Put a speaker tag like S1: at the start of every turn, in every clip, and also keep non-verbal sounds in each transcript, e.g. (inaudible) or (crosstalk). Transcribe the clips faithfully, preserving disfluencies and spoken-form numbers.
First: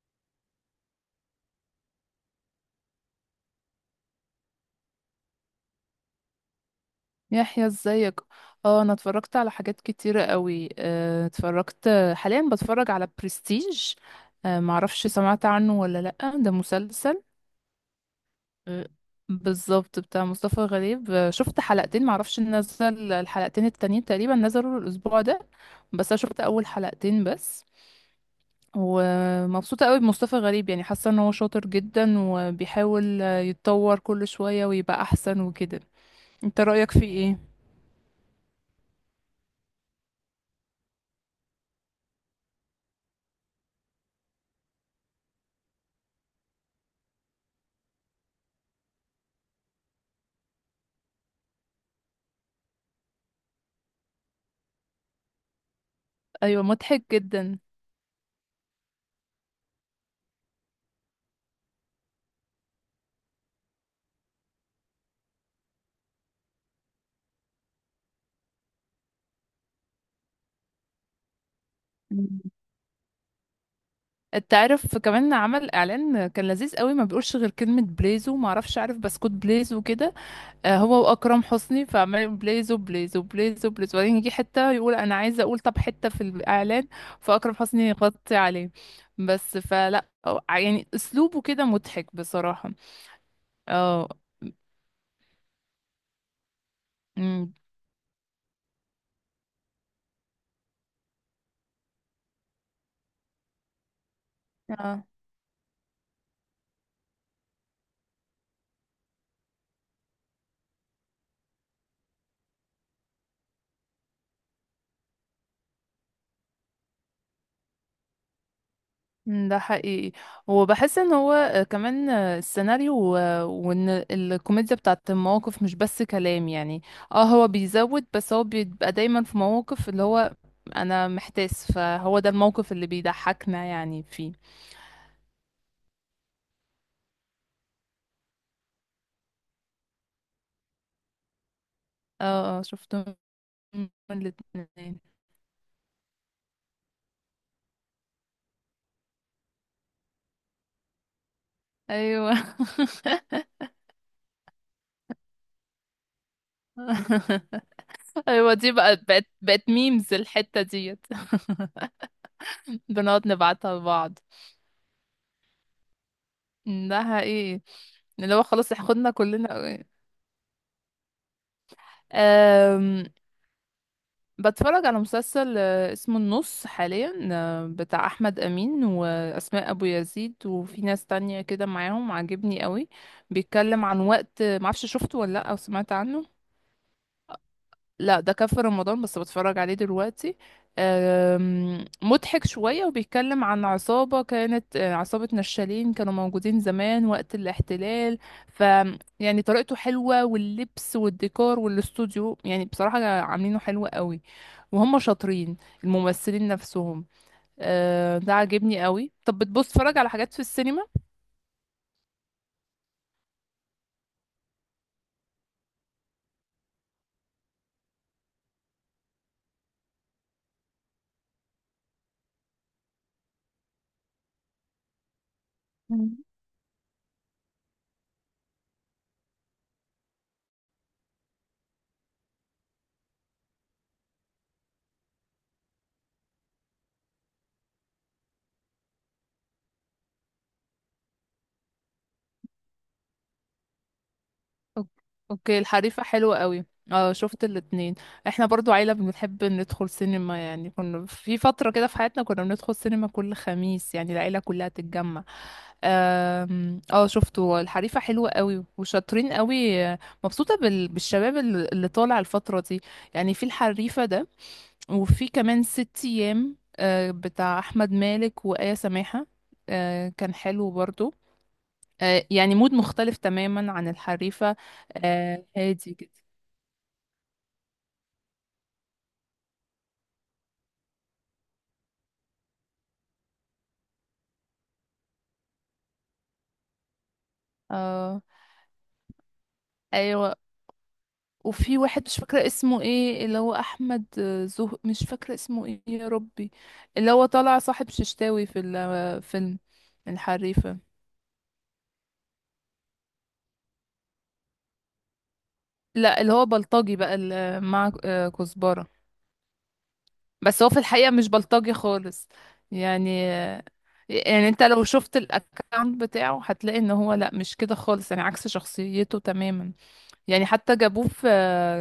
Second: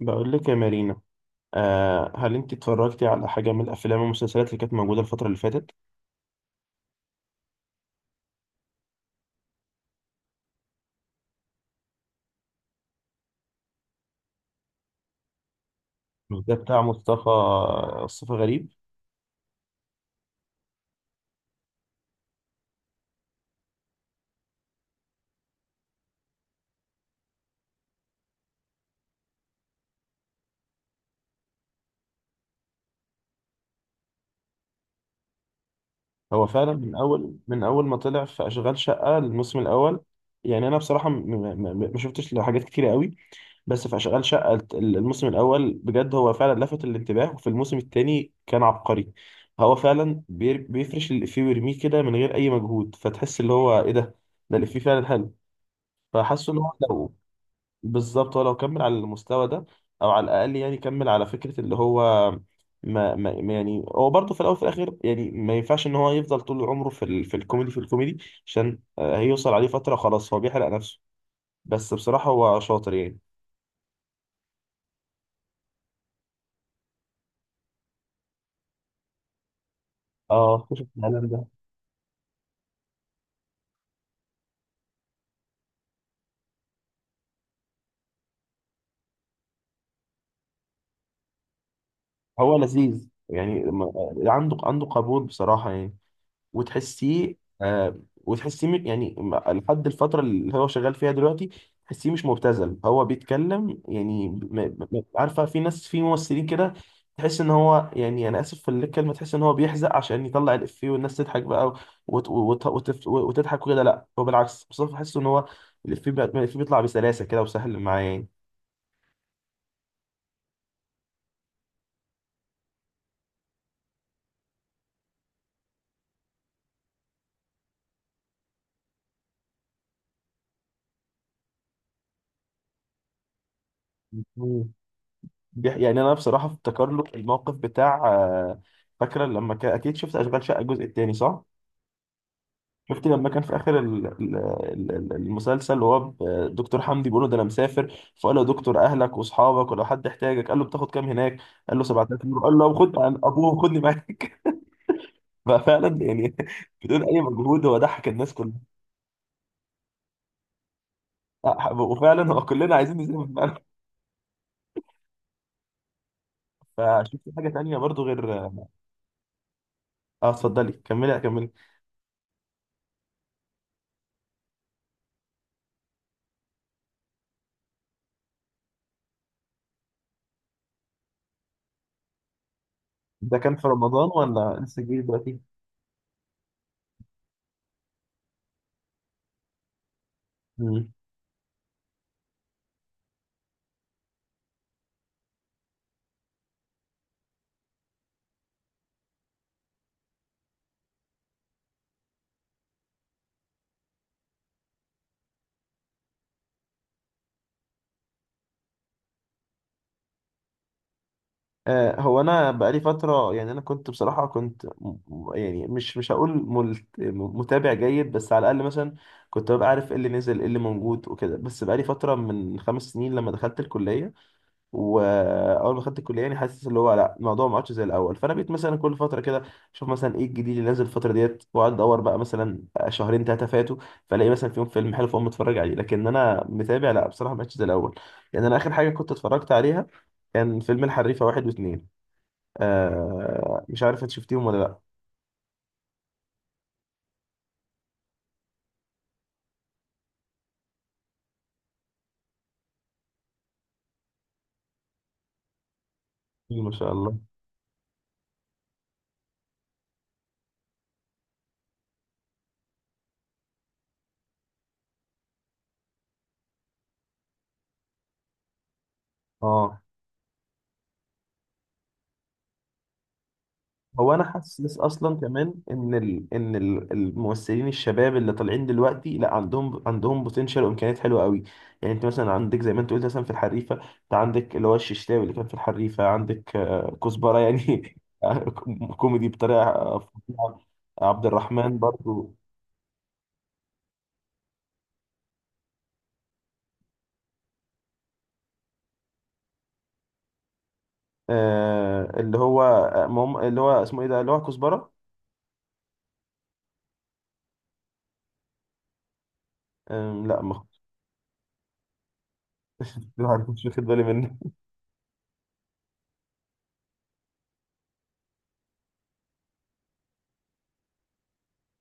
S1: بقول لك يا مارينا. آه هل انت اتفرجتي على حاجه من الافلام والمسلسلات اللي كانت موجوده الفتره اللي فاتت؟
S2: يحيى ازيك. اه انا اتفرجت على حاجات كتيرة قوي، آه، اتفرجت حاليا بتفرج على برستيج. آه، معرفش سمعت عنه ولا لأ، ده
S1: ده بتاع
S2: مسلسل.
S1: مصطفى، مصطفى غريب.
S2: مم. بالظبط بتاع مصطفى غريب، آه، شفت حلقتين، معرفش نزل الحلقتين التانيين، تقريبا نزلوا الأسبوع ده. بس انا شفت أول حلقتين بس. ومبسوطة قوي بمصطفى غريب، يعني حاسة ان هو شاطر جدا وبيحاول آه، يتطور كل شوية ويبقى أحسن وكده.
S1: هو
S2: انت
S1: فعلا
S2: رأيك
S1: من
S2: فيه
S1: اول
S2: ايه؟
S1: من اول ما طلع في اشغال شقه الموسم الاول. يعني انا بصراحه م- م- م- ما شفتش له حاجات كتيره قوي، بس في اشغال شقه الت- الموسم الاول بجد هو فعلا لفت الانتباه، وفي الموسم الثاني كان عبقري. هو فعلا بير- بيفرش الافيه ويرميه كده من غير اي مجهود، فتحس اللي هو ايه ده، ده الافيه فعلا حلو. فحاسه ان
S2: ايوه،
S1: هو
S2: مضحك
S1: لو،
S2: جدا.
S1: بالظبط هو لو كمل على المستوى ده، او على الاقل يعني كمل على فكره اللي هو ما, ما ما يعني هو برضه في الاول وفي الاخر يعني ما ينفعش ان هو يفضل طول عمره في ال... في الكوميدي في الكوميدي عشان آه، هيوصل عليه فتره خلاص هو بيحرق نفسه. بس بصراحه هو شاطر يعني.
S2: تعرف كمان عمل اعلان كان لذيذ قوي، ما بيقولش غير كلمه بليزو، ما اعرفش عارف بسكوت بليزو كده.
S1: اه،
S2: آه،
S1: اكتشف
S2: هو
S1: الكلام
S2: واكرم
S1: ده.
S2: حسني، فعمال يقول بليزو بليزو بليزو بليزو، وبعدين يجي حته يقول انا عايزه اقول، طب حته في الاعلان، فاكرم حسني يغطي عليه. بس فلا أو- يعني اسلوبه كده مضحك
S1: هو
S2: بصراحه.
S1: لذيذ يعني ما-
S2: اه.
S1: عنده عنده قبول بصراحه يعني، وتحسيه
S2: أمم.
S1: آه، وتحسيه م- يعني م- لحد الفترة اللي هو شغال فيها دلوقتي تحسيه مش مبتذل. هو بيتكلم يعني م- م- م-
S2: آه.
S1: عارفة في ناس في ممثلين كده تحس ان هو يعني، انا اسف في الكلمة، تحس ان هو بيحزق عشان يطلع الافيه والناس تضحك بقى، وت وت وت وتضحك وكده. لا هو بالعكس مصطفى، بحس ان هو الافيه بقى- الافيه بيطلع بسلاسة كده وسهل معاه يعني.
S2: مم، ده حقيقي. وبحس ان هو آه، كمان، آه، السيناريو، آه، وان الكوميديا بتاعت المواقف مش بس كلام يعني. اه هو بيزود، بس هو بيبقى دايما في مواقف اللي هو انا محتاس، فهو ده الموقف اللي بيضحكنا يعني فيه.
S1: مم. بيح- يعني انا بصراحة افتكر له الموقف بتاع آه، فاكرة لما كان، اكيد شفت اشغال شقة الجزء التاني صح؟
S2: اه اه،
S1: شفتي
S2: شفتهم
S1: لما كان في اخر ال- ال- ال-
S2: الاتنين.
S1: ال- المسلسل وهو ب- دكتور حمدي بيقول له ده انا مسافر، فقال له يا دكتور اهلك واصحابك ولو حد احتاجك، قال له بتاخد كام هناك؟ قال له سبعة آلاف
S2: ايوه.
S1: يورو، قال له خد عن ابوه خدني معاك. (laughs) ففعلا يعني بدون اي مجهود
S2: (laughs)
S1: هو ضحك الناس
S2: ايوه،
S1: كلها.
S2: دي بقى بقت بقت ميمز الحتة ديت. (laughs)
S1: وفعلا هو كلنا عايزين
S2: بنقعد
S1: نسافر فعلا.
S2: نبعتها لبعض.
S1: (laughs)
S2: مم، ده
S1: فشفت حاجه
S2: حقيقي.
S1: تانية برضو غير
S2: اللي هو
S1: اه،
S2: خلاص احنا خدنا كلنا.
S1: اتفضلي كملي كملي.
S2: أم، بتفرج على مسلسل آه، اسمه النص حاليا، آه، بتاع احمد امين واسماء ابو يزيد، وفي ناس تانية كده معاهم، عاجبني قوي.
S1: ده كان في
S2: بيتكلم عن
S1: رمضان
S2: وقت،
S1: ولا لسه
S2: معرفش
S1: جديد
S2: شفته ولا
S1: دلوقتي؟
S2: لا او سمعت عنه. لا ده كان في رمضان، بس بتفرج عليه دلوقتي. آم، مضحك شوية، وبيتكلم عن عصابة كانت آه، عصابة نشالين كانوا موجودين زمان وقت الاحتلال. ف يعني طريقته حلوة، واللبس والديكور والاستوديو يعني بصراحة عاملينه حلو قوي. وهم شاطرين الممثلين نفسهم. آه، ده عاجبني قوي. طب بتبص تتفرج على حاجات في السينما؟
S1: آه، هو انا بقالي فتره، يعني انا كنت بصراحه كنت م- م- يعني مش مش هقول ملت- م- متابع جيد، بس على الاقل مثلا كنت ببقى عارف ايه اللي نزل ايه اللي موجود وكده. بس بقالي فتره من خمس سنين لما دخلت الكليه، واول ما دخلت الكليه يعني حاسس اللي هو لا الموضوع ما عادش زي الاول. فانا بقيت مثلا كل فتره كده اشوف مثلا ايه الجديد اللي نازل الفتره ديت، واقعد ادور بقى مثلا شهرين ثلاثه فاتوا، فالاقي مثلا فيهم فيلم حلو فاقوم اتفرج عليه. لكن انا متابع لا بصراحه ما عادش زي الاول. يعني انا اخر حاجه كنت اتفرجت عليها كان فيلم الحريفة واحد واتنين. آه، مش عارف انت شفتيهم ولا لا.
S2: أوك- اوكي، الحريفة حلوة قوي. اه شفت الاتنين. احنا برضو عيلة بنحب ندخل سينما، يعني كنا في فترة كده في حياتنا كنا بندخل سينما كل خميس، يعني العيلة كلها تتجمع.
S1: كتير ما
S2: آم،
S1: شاء
S2: اه
S1: الله.
S2: شفته، الحريفة حلوة قوي وشاطرين قوي، آه، مبسوطة بال- بالشباب اللي اللي طالع الفترة دي. يعني في الحريفة ده، وفي كمان ست ايام آه، بتاع احمد مالك وآية سماحة.
S1: اه،
S2: آه، كان حلو برضو. آه، يعني مود مختلف تماما عن
S1: هو انا
S2: الحريفة.
S1: حاسس اصلا
S2: آه،
S1: كمان ان
S2: هادي كده.
S1: ال... ان ال- الممثلين الشباب اللي طالعين دلوقتي لا عندهم عندهم بوتنشال وامكانيات حلوه قوي. يعني انت مثلا عندك زي ما انت قلت مثلا في الحريفه، انت عندك اللي هو الششتاوي اللي كان في الحريفه، عندك آه كزبره يعني
S2: اه.
S1: (laughs) كوميدي بطريقه
S2: ايوه.
S1: فظيعه. عبد الرحمن
S2: وفي واحد مش
S1: برضو.
S2: فاكرة اسمه ايه، اللي هو احمد، آه، زه مش فاكرة اسمه ايه يا ربي. اللي هو طالع صاحب ششتاوي في الفيلم، الحريفة.
S1: آه اللي هو آه، مم... اللي هو اسمه ايه ده اللي هو كزبره.
S2: لا اللي هو بلطجي بقى، اللي مع آه، كزبرة.
S1: آه لا
S2: بس
S1: ما
S2: هو في الحقيقة مش بلطجي خالص
S1: (laughs)
S2: يعني.
S1: ما
S2: آه،
S1: كنتش واخد بالي منه.
S2: يعني انت لو شفت الاكونت بتاعه هتلاقي ان هو لا مش كده خالص يعني، عكس شخصيته تماما. يعني حتى جابوه في،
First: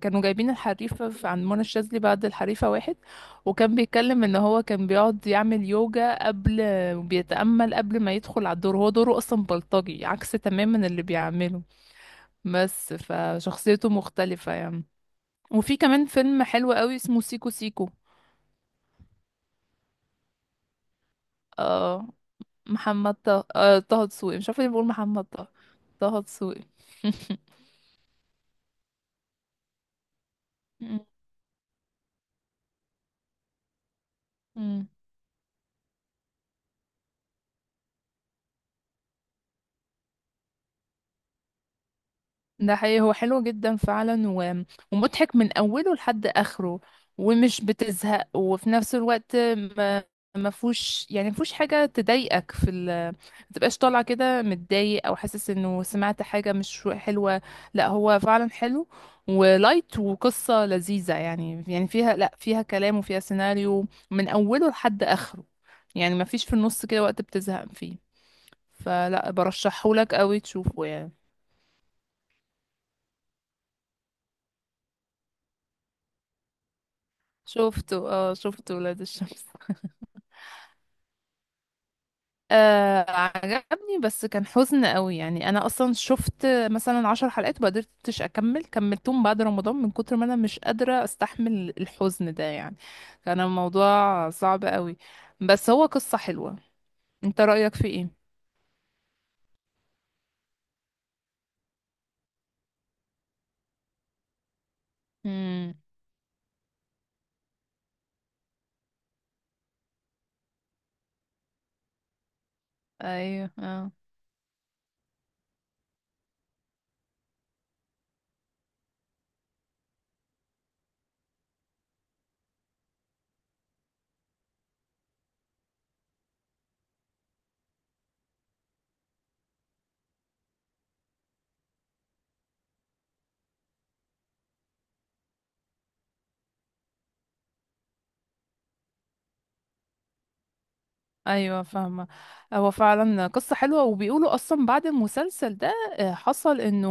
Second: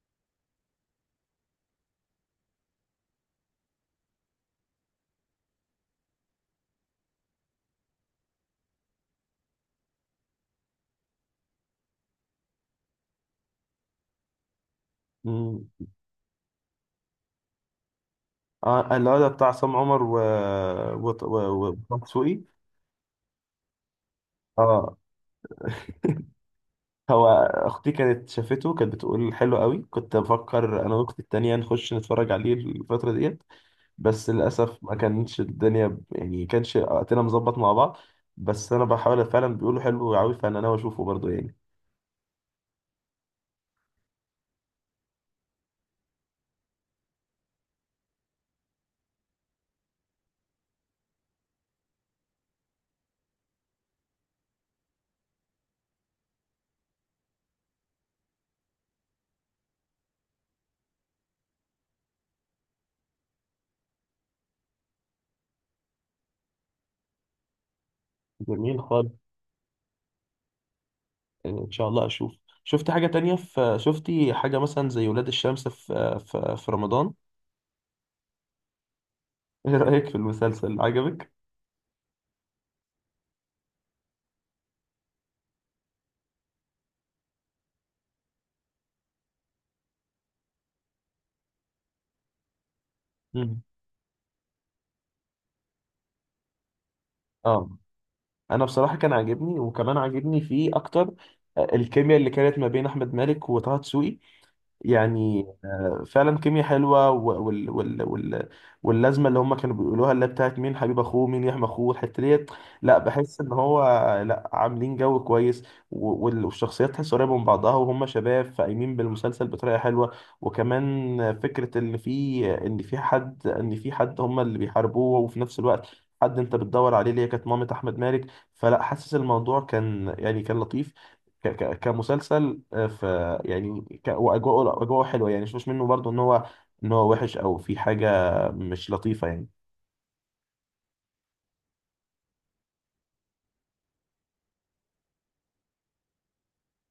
S2: كانوا جايبين الحريفة في- عند منى الشاذلي بعد الحريفة واحد. وكان بيتكلم ان هو كان بيقعد يعمل يوجا قبل، وبيتأمل قبل ما يدخل على الدور، هو دوره اصلا بلطجي عكس تماما اللي بيعمله. بس فشخصيته مختلفة يعني. وفي
S1: (laughs)
S2: كمان فيلم حلو قوي اسمه سيكو سيكو.
S1: اه اللي هو ده بتاع عصام عمر و و و- وطه
S2: آه،
S1: دسوقي.
S2: محمد طه، آه طه دسوقي، مش عارفة ليه بقول
S1: اه
S2: محمد طه. طه دسوقي.
S1: هو اختي كانت شافته كانت بتقول حلو قوي، كنت بفكر انا واختي التانية نخش نتفرج عليه الفترة ديت، بس للاسف ما
S2: (laughs)
S1: كانتش الدنيا ب- يعني كانش وقتنا مظبط مع بعض. بس انا بحاول فعلا بيقولوا حلو قوي فانا ناوي اشوفه برضه يعني.
S2: ده حقيقي، هو حلو جدا فعلا. و... ومضحك من أوله لحد آخره. ومش بتزهق، وفي نفس الوقت ما ما فيهوش يعني ما فيهوش حاجة تضايقك في ال، ما تبقاش طالعة كده متضايق أو حاسس إنه سمعت حاجة مش حلوة. لا هو فعلا حلو. ولايت وقصة لذيذة، يعني يعني فيها لا فيها كلام وفيها سيناريو من أوله لحد آخره. يعني ما فيش في النص كده وقت بتزهق فيه.
S1: جميل خالص.
S2: فلا برشحهولك قوي تشوفه يعني.
S1: ان شاء الله اشوف. شفت حاجة تانية؟ في شفتي حاجة مثلا زي ولاد الشمس في في, في رمضان؟
S2: شفته، اه شفته ولاد الشمس.
S1: (laughs) ايه رأيك في المسلسل، عجبك؟
S2: آه عجبني، بس كان حزن قوي. يعني انا اصلا شفت مثلا عشر حلقات وما قدرتش اكمل، كملتهم بعد رمضان من كتر ما انا مش قادرة استحمل الحزن ده يعني. كان
S1: مم.
S2: الموضوع صعب قوي. بس هو قصة حلوة. انت
S1: اه،
S2: رأيك في ايه؟
S1: انا بصراحه كان عاجبني، وكمان عاجبني فيه اكتر آه، الكيمياء اللي كانت ما بين احمد مالك وطه دسوقي. يعني
S2: امم.
S1: آه، فعلا كيميا حلوه و- وال وال وال واللازمه اللي هم كانوا بيقولوها اللي هي بتاعت مين حبيب اخوه مين يحمي اخوه الحته ديت. لا بحس
S2: ايوه.
S1: ان هو
S2: اه.
S1: لا عاملين جو كويس، و- وال- والشخصيات تحس قريبه من بعضها وهم شباب فايمين بالمسلسل بطريقه حلوه. وكمان فكره ان في ان في حد ان في حد هم اللي بيحاربوه، وفي نفس الوقت حد انت بتدور عليه اللي هي كانت مامة احمد مالك. فلا حاسس الموضوع كان يعني كان لطيف ك ك كمسلسل آه، ف يعني ك واجواءه، اجواءه حلوه يعني، مش منه برضو ان هو ان هو وحش او في حاجه مش لطيفه يعني.
S2: ايوه فاهمه. هو فعلا قصه حلوه، وبيقولوا اصلا بعد المسلسل ده آه، حصل انه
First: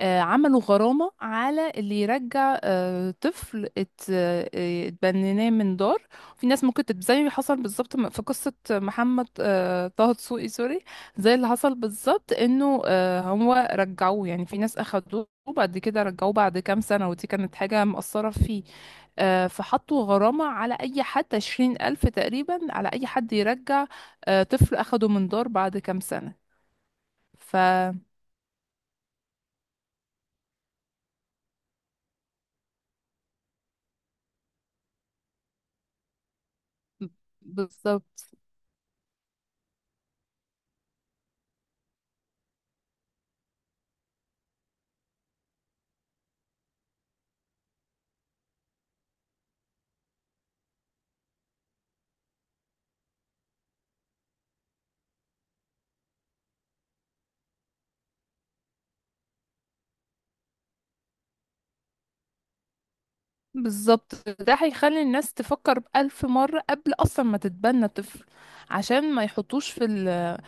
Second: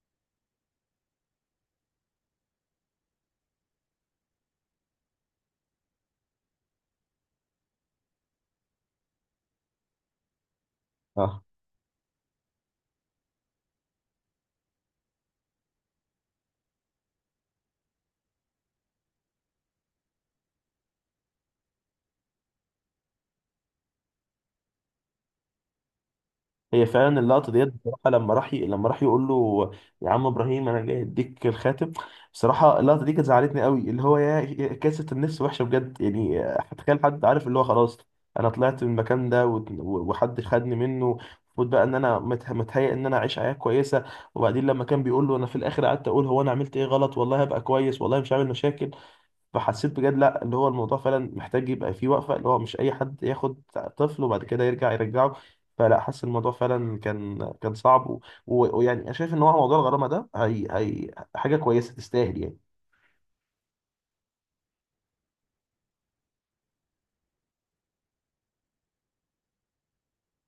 S2: آه، عملوا غرامه على اللي يرجع آه، طفل ات- آه، اتبنيناه من دار. في ناس ممكن تت- زي ما حصل بالظبط في قصه محمد، آه، طه دسوقي، سوري. زي
S1: اه،
S2: اللي حصل بالظبط انه آه، هو رجعوه، يعني في ناس اخدوه وبعد كده رجعوه بعد كام سنه، ودي كانت حاجه مأثره فيه. آه، فحطوا غرامة على أي حد، عشرين ألف تقريبا على أي حد يرجع آه، طفل أخده من دار بعد كام سنة.
S1: هي فعلا اللقطه
S2: ف
S1: ديت بصراحه، لما راح ي... لما راح يقول له يا عم ابراهيم انا جاي اديك الخاتم، بصراحه اللقطه دي كانت زعلتني قوي. اللي هو يا يا كاسه النفس وحشه بجد يعني، هتخيل حد عارف اللي هو خلاص
S2: بالظبط.
S1: انا طلعت من المكان ده وت- و- وحد خدني منه، المفروض بقى ان انا مت- متهيأ ان انا اعيش حياه كويسه، وبعدين لما كان بيقول له انا في الاخر قعدت اقول هو انا عملت ايه غلط، والله هبقى كويس والله مش عامل مشاكل. فحسيت بجد لا اللي هو الموضوع فعلا محتاج يبقى فيه وقفة، اللي هو مش أي حد ياخد طفل وبعد كده يرجع يرجعه. فلا حاسس الموضوع فعلا كان كان صعب، و- و- ويعني أنا شايف إن هو موضوع الغرامة ده هي هي حاجة كويسة تستاهل يعني.
S2: بالظبط، ده هيخلي الناس تفكر بألف مرة قبل أصلا ما تتبنى طفل. عشان ما يحطوش في ال،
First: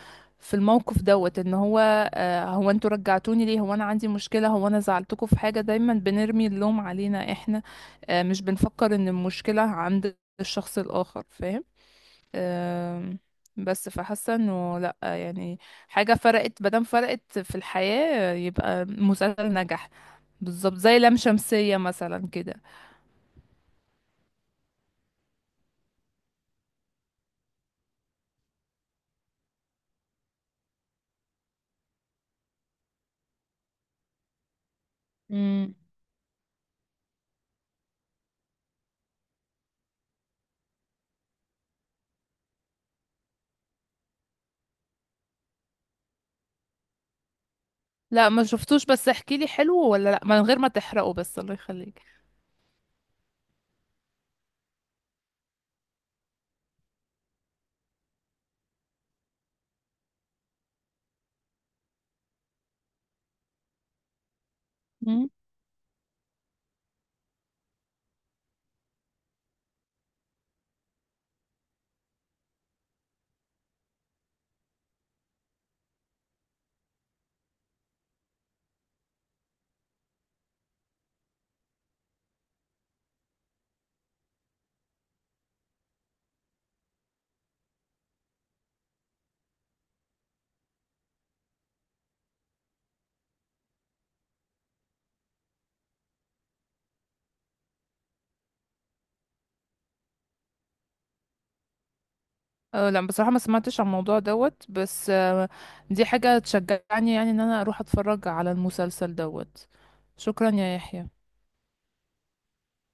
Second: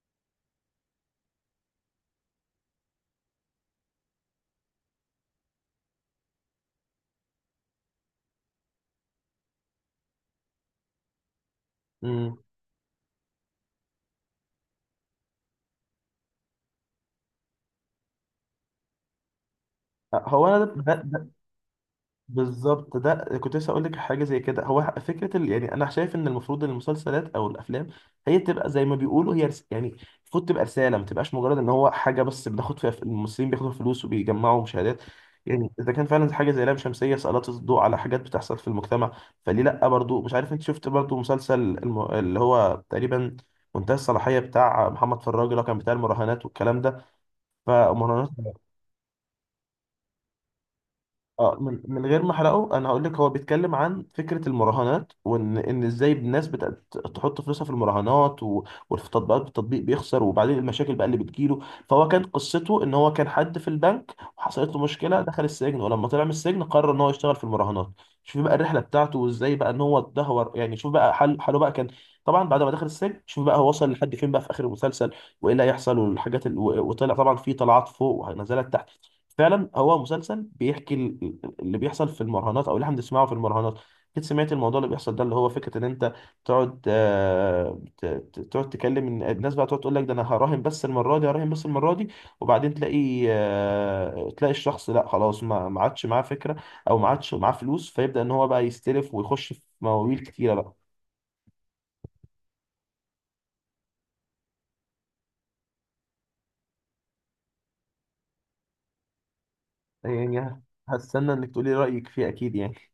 S2: في الموقف دوت، ان هو آه، هو انتوا رجعتوني ليه، هو انا عندي مشكلة، هو انا زعلتكم في حاجة، دايما بنرمي اللوم علينا احنا. آه، مش بنفكر ان المشكلة عند الشخص الآخر، فاهم؟
S1: امم،
S2: أم، بس فحاسه انه لا يعني، حاجه فرقت، مادام فرقت في الحياه يبقى مسلسل نجح.
S1: هو أنا
S2: بالظبط زي لام
S1: ده،
S2: شمسيه مثلا كده.
S1: بالظبط ده كنت لسه اقول لك حاجه زي كده. هو ح- فكره ال... يعني انا شايف ان المفروض إن المسلسلات او الافلام هي تبقى زي ما بيقولوا هي رس... يعني المفروض تبقى رساله، ما تبقاش مجرد ان هو حاجه بس بناخد فيها ف- الممثلين بياخدوا فلوس وبيجمعوا مشاهدات. يعني
S2: امم.
S1: اذا كان فعلا حاجه زي لام شمسيه سلطت الضوء على حاجات بتحصل في المجتمع، فليه لا؟ برضو مش عارف انت شفت برضو مسلسل الم... اللي هو تقريبا منتهى الصلاحيه بتاع محمد فراج، اللي هو كان بتاع المراهنات والكلام ده، فمراهنات.
S2: لا ما شفتوش، بس احكي لي حلو ولا لا من غير ما تحرقه بس، الله
S1: اه، من
S2: يخليك.
S1: من غير ما احرقه انا هقول لك هو بيتكلم عن فكره المراهنات، وان ان ازاي الناس بتحط فلوسها في المراهنات، و- وفي تطبيقات، التطبيق بيخسر وبعدين المشاكل بقى اللي بتجيله. فهو كان قصته ان هو كان حد في البنك وحصلت له مشكله
S2: امم.
S1: دخل السجن، ولما طلع من السجن قرر ان هو يشتغل في المراهنات. شوف بقى الرحله بتاعته وازاي بقى ان هو اتدهور، يعني شوف بقى حل حاله بقى كان، طبعا بعد ما دخل السجن شوف بقى هو وصل لحد فين بقى في اخر المسلسل وايه اللي هيحصل والحاجات ال... و- وطلع طبعا في طلعات فوق ونزلات. فعلا هو مسلسل بيحكي ال- اللي بيحصل في المراهنات او اللي احنا بنسمعه في المراهنات. اكيد سمعت الموضوع اللي بيحصل ده، اللي هو فكره ان انت تقعد آه، ت- ت- تقعد تكلم إن- الناس بقى تقعد تقول لك ده انا هراهن بس المره دي، هراهن بس المره دي، وبعدين تلاقي آه، تلاقي الشخص لا خلاص ما ما عادش معاه فكره او ما عادش معاه فلوس، فيبدا ان هو بقى يستلف ويخش في مواويل كتيره بقى.
S2: أه لا بصراحه ما سمعتش عن الموضوع دوت، بس آه، دي حاجه تشجعني يعني ان انا اروح اتفرج على المسلسل دوت. شكرا
S1: يعني
S2: يا يحيى.
S1: هستنى انك تقولي رايك فيه اكيد يعني.